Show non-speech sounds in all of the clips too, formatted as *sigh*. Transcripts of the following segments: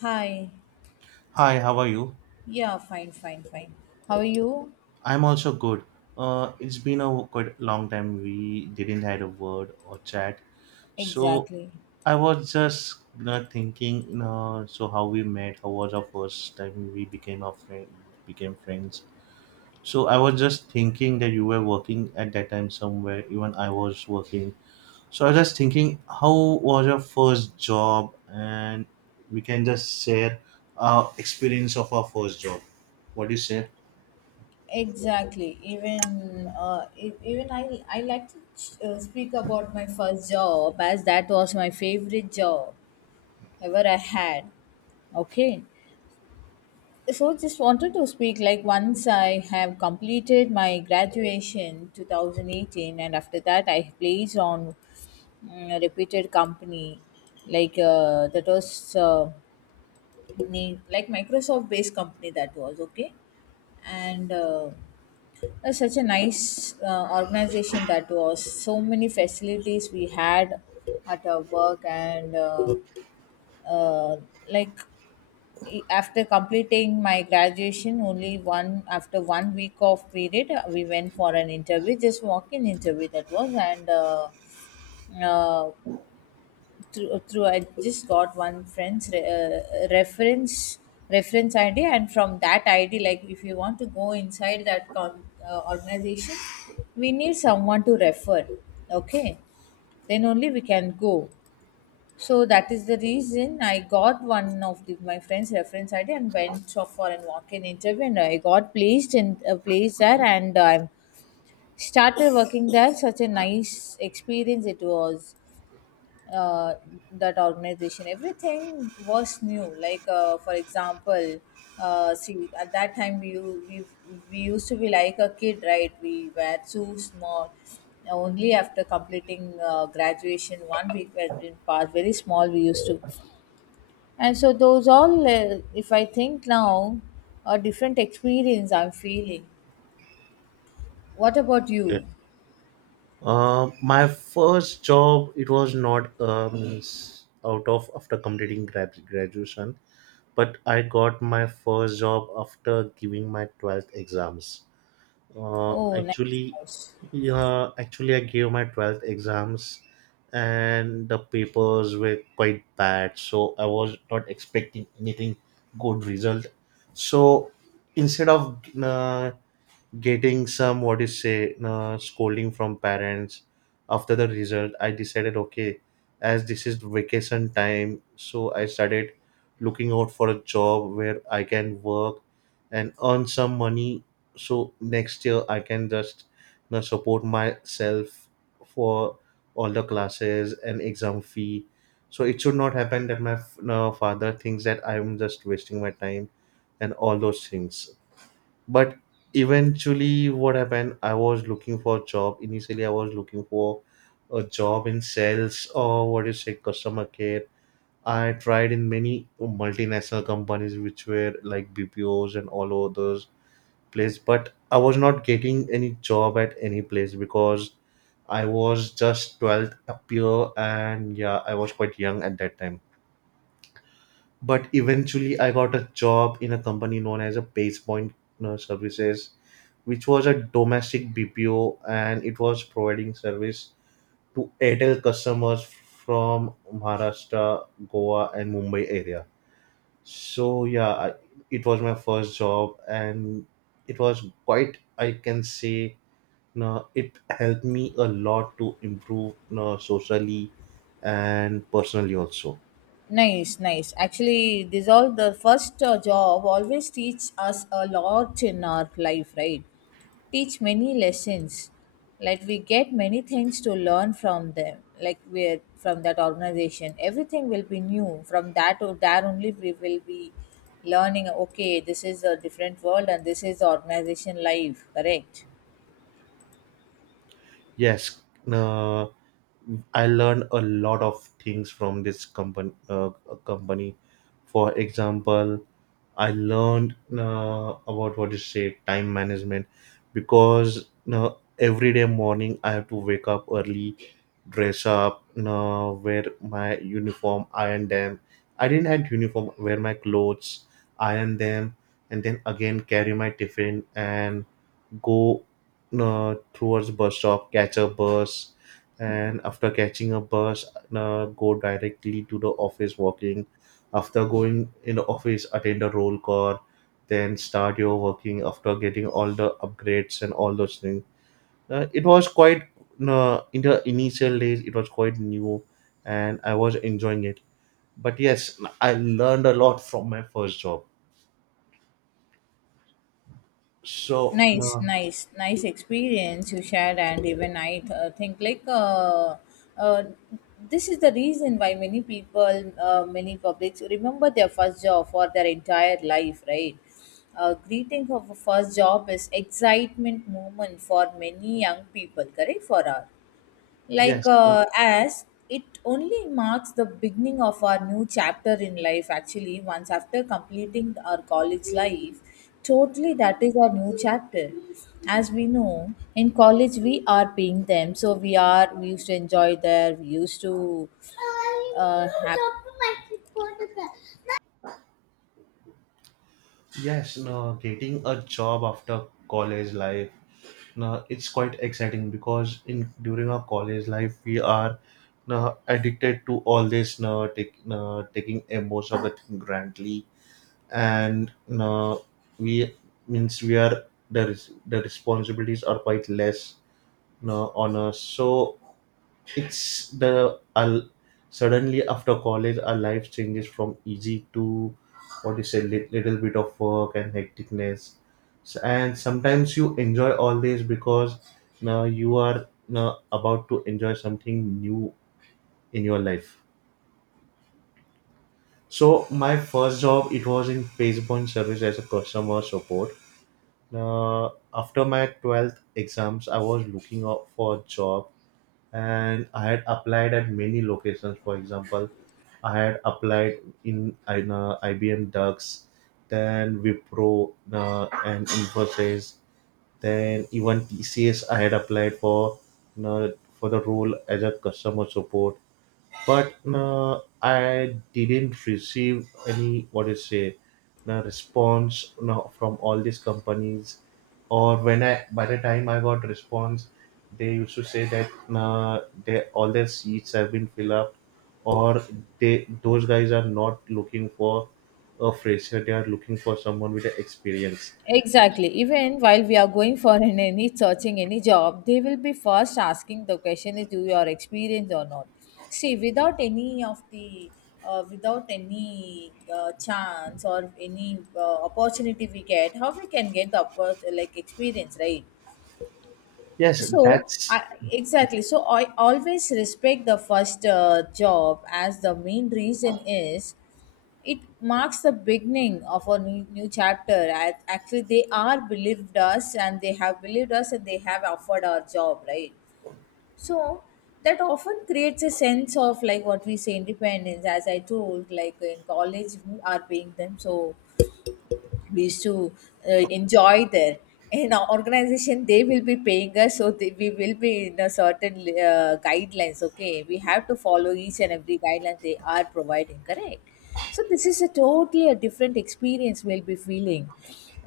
Hi. Hi, how are you? Yeah, fine, fine, fine. How are you? I'm also good. It's been a quite long time we didn't had a word or chat. So Exactly. I was just thinking, so how we met, how was our first time we became our friend, became friends. So I was just thinking that you were working at that time somewhere, even I was working. So I was just thinking, how was your first job? And we can just share our experience of our first job. What do you say? Exactly. Even even I like to speak about my first job, as that was my favorite job ever I had. Okay. So just wanted to speak, like, once I have completed my graduation 2018, and after that I placed on a reputed company, like that was company, like Microsoft based company. That was okay. And that's such a nice organization. That was so many facilities we had at our work. And uh, like, after completing my graduation, only one after 1 week of period we went for an interview, just walk in interview that was. And uh, through, I just got one friend's reference ID, and from that ID, like, if you want to go inside that organization, we need someone to refer. Okay, then only we can go. So that is the reason I got one of the, my friend's reference ID and went for an walk-in interview, and I got placed in a place there, and I started working there. Such a nice experience it was. uh, that organization, everything was new, like for example, see, at that time we, we used to be like a kid, right? We were too small, only after completing graduation 1 week we had been passed, very small we used to. And so those all, if I think now, a different experience I'm feeling. What about you? My first job it was not means out of after completing graduation, but I got my first job after giving my 12th exams. Uh, Oh, nice actually, house. yeah, actually I gave my 12th exams, and the papers were quite bad, so I was not expecting anything good result. So instead of getting some what is say scolding from parents after the result, I decided okay, as this is vacation time, so I started looking out for a job where I can work and earn some money, so next year I can just support myself for all the classes and exam fee, so it should not happen that my f- no, father thinks that I'm just wasting my time and all those things. But eventually what happened, I was looking for a job. Initially, I was looking for a job in sales or what do you say, customer care. I tried in many multinational companies which were like bpos and all over those place, but I was not getting any job at any place because I was just 12th up here and yeah, I was quite young at that time. But eventually I got a job in a company known as a base point services, which was a domestic bpo, and it was providing service to airtel customers from maharashtra, goa and mumbai area. So it was my first job, and it was quite, I can say, no, it helped me a lot to improve, no, socially and personally also. Nice, nice. Actually, this all the first job always teach us a lot in our life, right? Teach many lessons. Like, we get many things to learn from them. Like, we're from that organization, everything will be new. From that or there only we will be learning. Okay, this is a different world and this is organization life. Correct. Yes no. I learned a lot of things from this company. Company, for example, I learned about what you say, time management, because every day morning I have to wake up early, dress up, wear my uniform, iron them. I didn't have uniform. Wear my clothes, iron them, and then again carry my tiffin and go towards bus stop, catch a bus, and after catching a bus, go directly to the office walking. After going in the office, attend a roll call, then start your working after getting all the upgrades and all those things. It was quite in the initial days. It was quite new, and I was enjoying it. But yes, I learned a lot from my first job. So Nice, uh, nice, nice experience you shared. And even I think, like, uh, this is the reason why many people, many publics, remember their first job for their entire life, right? Greeting of a first job is excitement moment for many young people, correct, for us. Like yes, as it only marks the beginning of our new chapter in life, actually once after completing our college life. Totally, that is our new chapter. As we know, in college we are being them, so we used to enjoy there. We used to have. Yes, no, getting a job after college life, no, it's quite exciting because in during our college life we are, no, addicted to all this, no, take, no, taking a most of the thing grantly and no, we means we are, the responsibilities are quite less, no, on us. So it's the al suddenly after college, our life changes from easy to what you say, little bit of work and hecticness. And sometimes you enjoy all this because now you are now about to enjoy something new in your life. So my first job it was in Pacepoint service as a customer support. Uh, After my 12th exams, I was looking out for a job, and I had applied at many locations. For example, I had applied in IBM Ducks, then Wipro and Infosys, then even TCS. I had applied for you for the role as a customer support, but I didn't receive any, what do you say, no response, no, from all these companies. Or when I by the time I got response, they used to say that they, all their seats have been filled up, or they, those guys are not looking for a fresher, they are looking for someone with the experience. Exactly. Even while we are going for *laughs* an any searching any job, they will be first asking the question is, do you are experienced or not? See, without any of the without any chance or any opportunity we get, how we can get the like experience, right? yes So, that's I, exactly. So, I always respect the first job, as the main reason is it marks the beginning of a new, new chapter. Actually, they have believed us and they have offered our job, right? So that often creates a sense of, like, what we say, independence. As I told, like, in college we are paying them, so we used to uh, enjoy there. In our organization they will be paying us, so they, we will be in a certain guidelines. Okay, we have to follow each and every guideline they are providing, correct? So this is a totally a different experience we'll be feeling,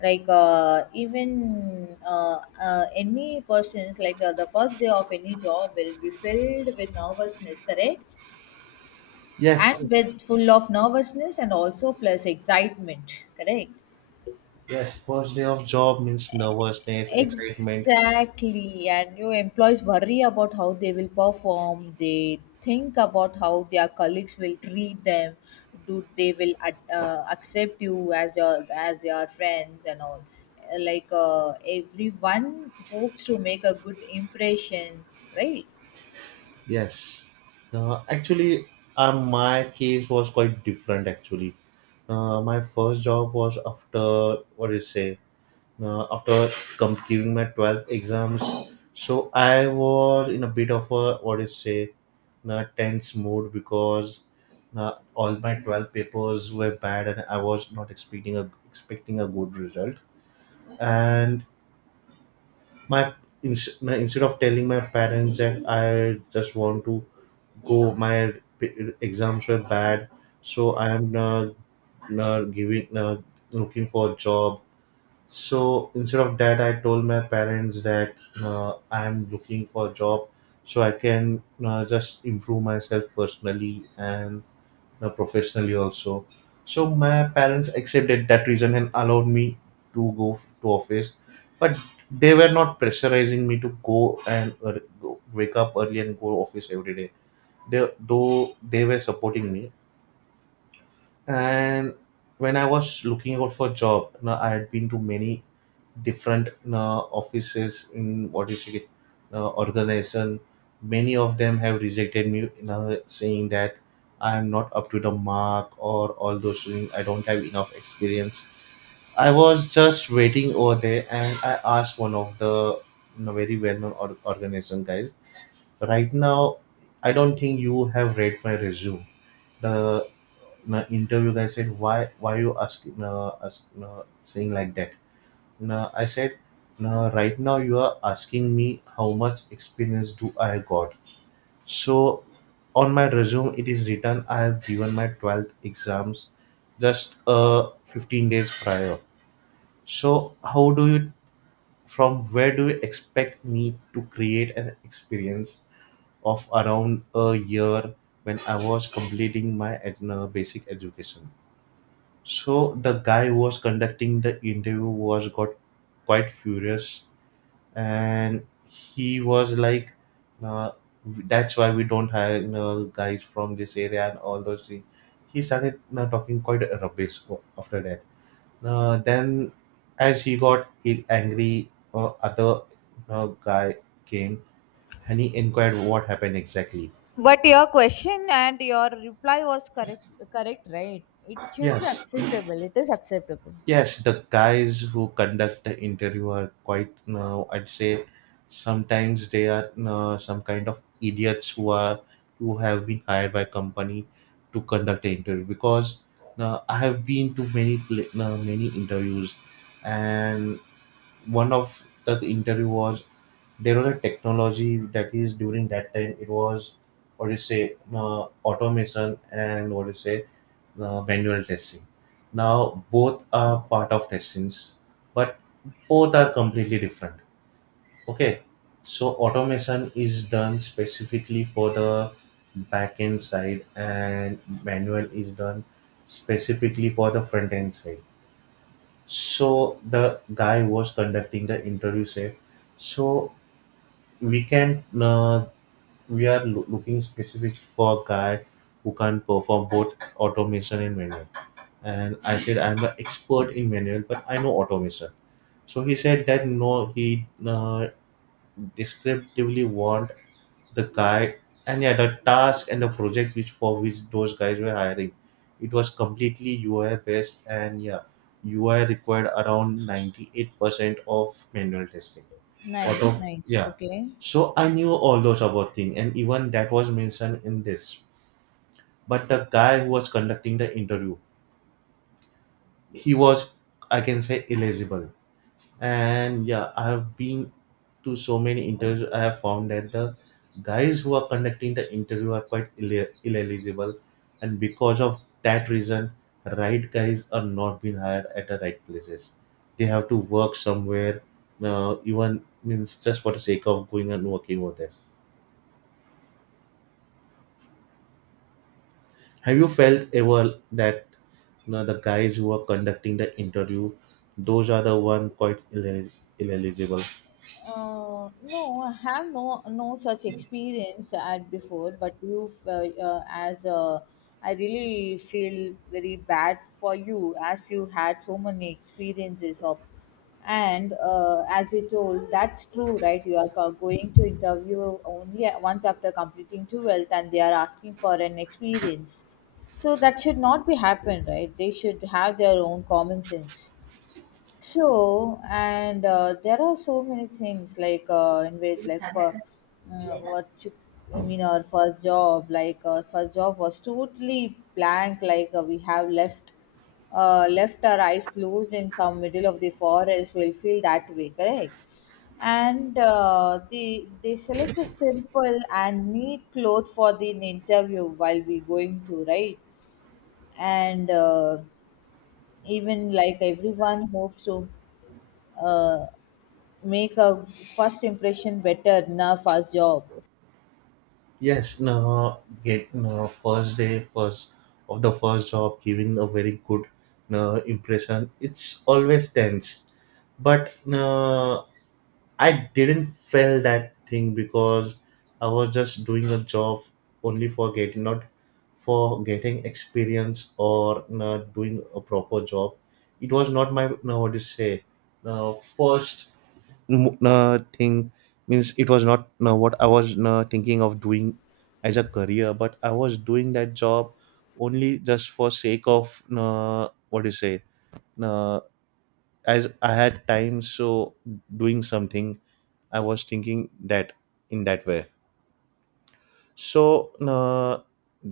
like even any persons, like the first day of any job will be filled with nervousness, correct? And yes. with full of nervousness and also plus excitement, correct? Yes, first day of job means nervousness, excitement. Exactly, and your employees worry about how they will perform. They think about how their colleagues will treat them. Do they will accept you as your as their friends and all? Like, everyone hopes to make a good impression, right? Yes. Uh, actually, my case was quite different. Actually, my first job was after what do you say? After completing my 12th exams, so I was in a bit of a what do you say, tense mood, because all my 12 papers were bad, and I was not expecting a expecting a good result. And my, ins- my instead of telling my parents that I just want to go, my exams were bad, so I am giving looking for a job. So instead of that, I told my parents that I am looking for a job so I can just improve myself personally and professionally also. So my parents accepted that reason and allowed me to go to office. But they were not pressurizing me to go and wake up early and go office every day. Though they were supporting me. And when I was looking out for job, I had been to many different, offices in what is it, organization. Many of them have rejected me, saying that I am not up to the mark or all those things, I don't have enough experience. I was just waiting over there, and I asked one of the, very well-known organization guys, right now I don't think you have read my resume. The my interview guy said, why you asking, saying like that? No I said, no right now you are asking me how much experience do I got. So on my resume it is written I have given my 12th exams just 15 days prior. So how do you, from where do you expect me to create an experience of around a year when I was completing my basic education? So the guy who was conducting the interview was got quite furious, and he was like, uh, "That's why we don't hire guys from this area and all those things." He started talking quite rubbish after that. Then, as he got angry, other guy came, and he inquired what happened exactly. But your question and your reply was correct, correct, right? It should be Yes. acceptable. It is acceptable. Yes, the guys who conduct the interview are quite, no, I'd say sometimes they are, no, some kind of idiots who are, who have been hired by company to conduct the interview, because, no, I have been to many pla- no, many interviews, and one of the interview was, there was a technology that is during that time it was what do you say, no, automation and what do you say manual testing. Now, both are part of testings, but both are completely different. Okay, so automation is done specifically for the back end side, and manual is done specifically for the front end side. So the guy was conducting the interview said, so we can we are looking specifically for a guy who can perform both automation and manual. And I said, I'm the expert in manual, but I know automation. So he said that no, he descriptively want the guy. And yeah, the task and the project which for which those guys were hiring, it was completely UI based, and yeah, UI required around 98% of manual testing. Nice, nice. Yeah. Okay. So I knew all those about thing, and even that was mentioned in this. But the guy who was conducting the interview, he was, I can say, eligible. And yeah, I have been to so many interviews, I have found that the guys who are conducting the interview are quite ineligible, and because of that reason right guys are not being hired at the right places. They have to work somewhere, even means just for the sake of going and working over there. Have you felt ever that, the guys who are conducting the interview, those are the one quite ineligible? No, I have no no such experience at before. But you, as I really feel very bad for you, as you had so many experiences of. And as you told, that's true, right? You are going to interview only once after completing 12th, and they are asking for an experience. So that should not be happen, right? They should have their own common sense. So, and there are so many things, like in which, like, for mm, what you, I mean, our first job, like our first job was totally blank. Like we have left our eyes closed in some middle of the forest, will feel that way, correct? And they select a simple and neat cloth for the interview while we going to, right? And even, like, everyone hopes to uh, make a first impression better in a first job. Yes, no, get no first day, first of the first job, giving a very good, no impression, it's always tense. But I didn't feel that thing, because I was just doing a job only for getting, not for getting experience or, no, doing a proper job. It was not my, what to say, no first m- thing, means it was not what I was thinking of doing as a career. But I was doing that job only just for sake of, what do you say, uh, as I had time, so doing something, I was thinking that in that way. so, uh,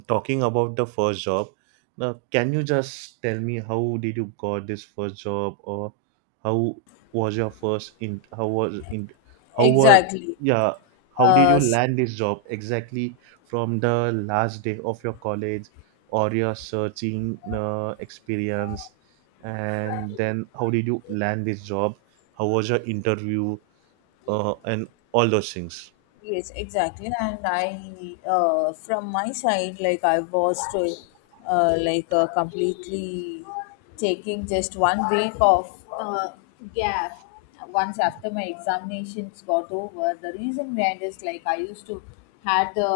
Talking about the first job, now can you just tell me how did you got this first job, or how was your first in? How was in? How were Exactly. yeah? How did Uh, you s- land this job exactly from the last day of your college or your searching experience, and then how did you land this job? How was your interview, and all those things? yes, exactly. And I, from my side, like, I was to, completely taking just 1 week of gap once after my examinations got over. The reason behind is, like, I used to had the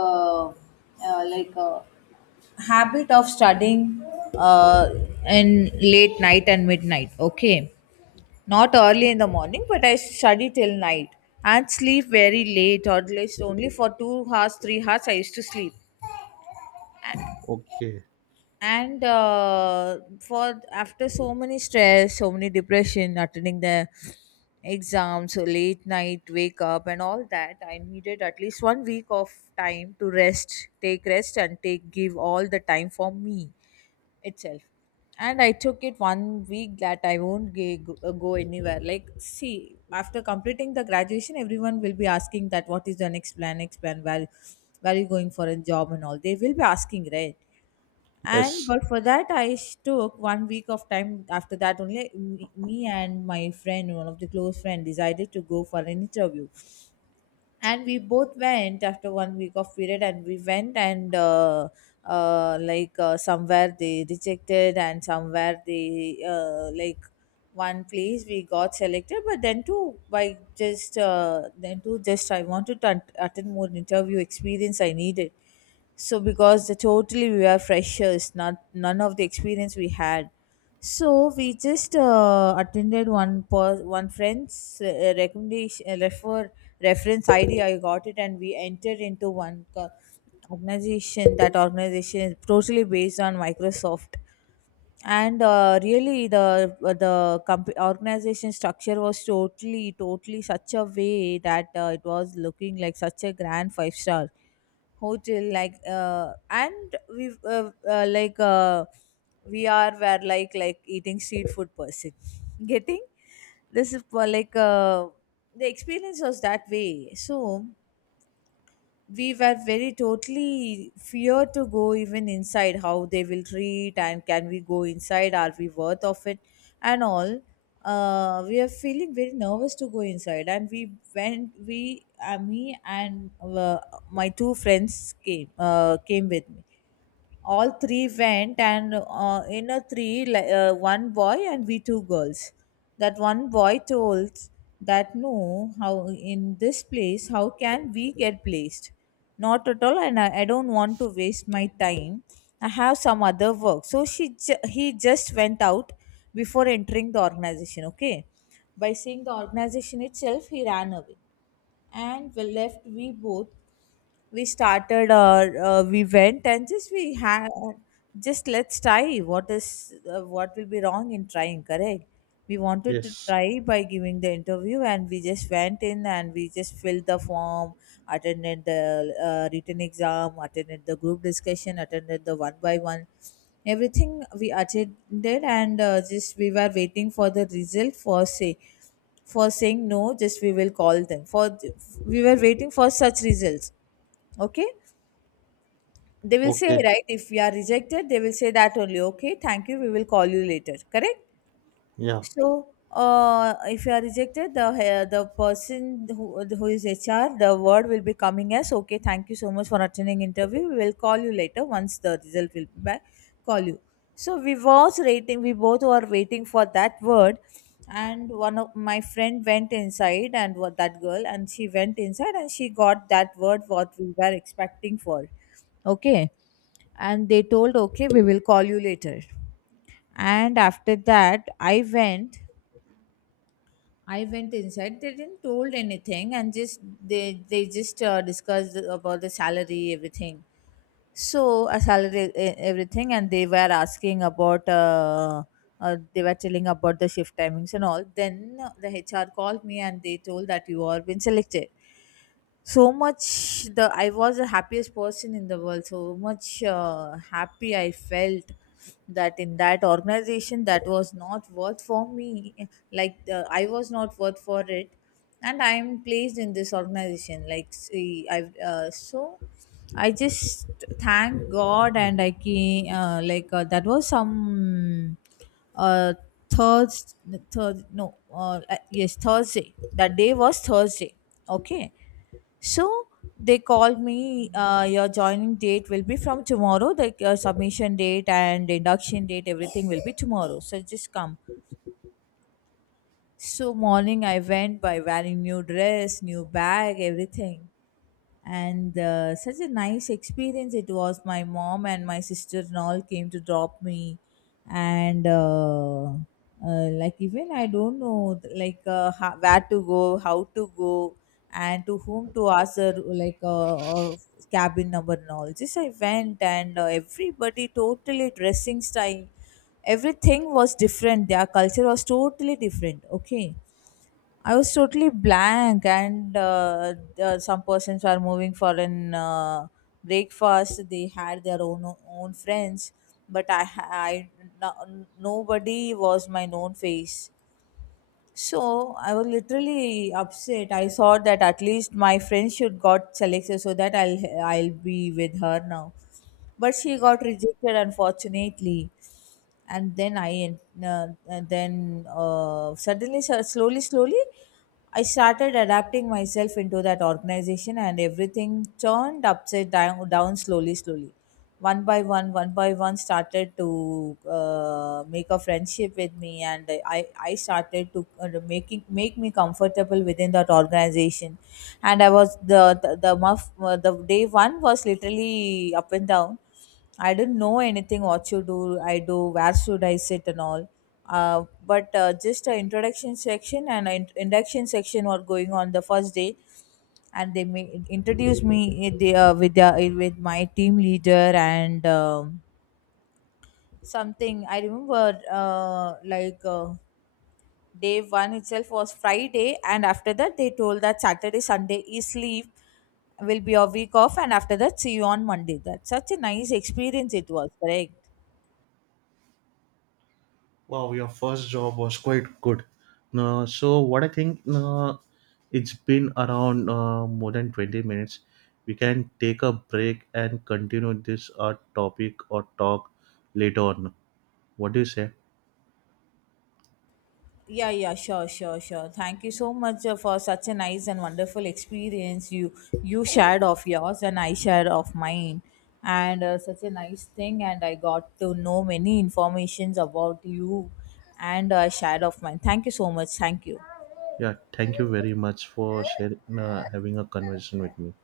uh, like uh, habit of studying uh, in late night and midnight. Okay, not early in the morning, but I study till night and sleep very late, or at least only for 2 hours, 3 hours I used to sleep. Okay. And for after so many stress, so many depression, attending the exams, so late night wake up and all that, I needed at least 1 week of time to rest, take rest and take give all the time for me itself. And I took it 1 week, that I won't go anywhere. Like, see, after completing the graduation, everyone will be asking that, what is your next plan, next plan, where are you going for a job and all, they will be asking, right? And Yes. but for that I took 1 week of time. After that, only me, me and my friend, one of the close friend, decided to go for an interview. And we both went after 1 week of period, and we went. And somewhere they rejected, and somewhere they like, one place we got selected. But then too, by just then too, just I wanted to attend more interview, experience I needed. So, because the totally we were freshers, not none of the experience we had. So we just attended one one friend's recommendation, reference ID. I got it, and we entered into one organization. That organization is totally based on Microsoft. And really, the organization structure was totally totally such a way that it was looking like such a grand five-star hotel. Like and we like we are were like eating street food person *laughs* getting. This is for, like the experience was that way. So we were very totally fear to go even inside, how they will treat, and can we go inside, are we worth of it and all. We are feeling very nervous to go inside. And we went, we me and my two friends came, came with me. All three went. And in a three, one boy and we two girls, that one boy told that, no, how in this place how can we get placed, not at all, and I don't want to waste my time, I have some other work. So he just went out before entering the organization. Okay, by seeing the organization itself he ran away. And we left, we both, we started our we went, and just we had, just, let's try, what is what will be wrong in trying, correct? We wanted to Yes. try by giving the interview, and we just went in and we just filled the form, attended the written exam, attended the group discussion, attended the one by one, everything we attended. And just we were waiting for the result, for say, for saying no, just we will call them for, we were waiting for such results. Okay, they will say, Okay, right, if we are rejected they will say that only, okay, thank you, we will call you later, correct? yeah. So, if you are rejected, the person who is HR, the word will be coming as, okay, thank you so much for attending interview, we will call you later once the result will be back, call you. So we was waiting, we both were waiting for that word. And one of my friend went inside, and that girl, and she went inside, and she got that word what we were expecting for. Okay, and they told okay, we will call you later, and after that I went. I went inside, they didn't told anything and just they just discussed about the salary everything. So a salary everything, and they were asking about they were telling about the shift timings and all. Then the HR called me and they told that you are been selected. So much, the I was the happiest person in the world. So much happy I felt that in that organization that was not worth for me, like the, I was not worth for it, and I am placed in this organization. Like, see, I so I just thank god. And I can like that was some uh Thursday, third, no, yes, Thursday. That day was Thursday. Okay, so they called me, your joining date will be from tomorrow, like your submission date and induction date, everything will be tomorrow. So just come. So morning I went by wearing new dress, new bag, everything. And such a nice experience it was. My mom and my sister and all came to drop me. And like even I don't know, like, where to go, how to go, and to whom to ask her, like a cabin number and all. Just I went, and everybody, totally dressing style, everything was different. Their culture was totally different. Okay, I was totally blank. And some persons were moving for an breakfast. They had their own friends, but I, no, nobody was my known face. So I was literally upset. I thought that at least my friend should got selected, so that I'll be with her now. But she got rejected, unfortunately. And then and then suddenly, slowly slowly I started adapting myself into that organization, and everything turned upside down, down, slowly, slowly. One by one, started to make a friendship with me, and I started to making make me comfortable within that organization. And I was the day one was literally up and down. I didn't know anything, what you do, I do, where should I sit and all. But just an introduction section and an induction section were going on the first day, and they introduced me in with my team leader and something. I remember day one itself was Friday, and after that they told that Saturday, Sunday is leave, will be a week off, and after that see you on Monday. That's such a nice experience it was, correct? Wow, your first job was quite good. So what I think, it's been around more than 20 minutes. We can take a break and continue this topic or talk later on. What do you say? Yeah, yeah, sure, sure, sure. Thank you so much for such a nice and wonderful experience. You shared of yours and I shared of mine, and such a nice thing. And I got to know many informations about you, and I shared of mine. Thank you so much. Thank you. Yeah, thank you very much for sharing, having a conversation with me.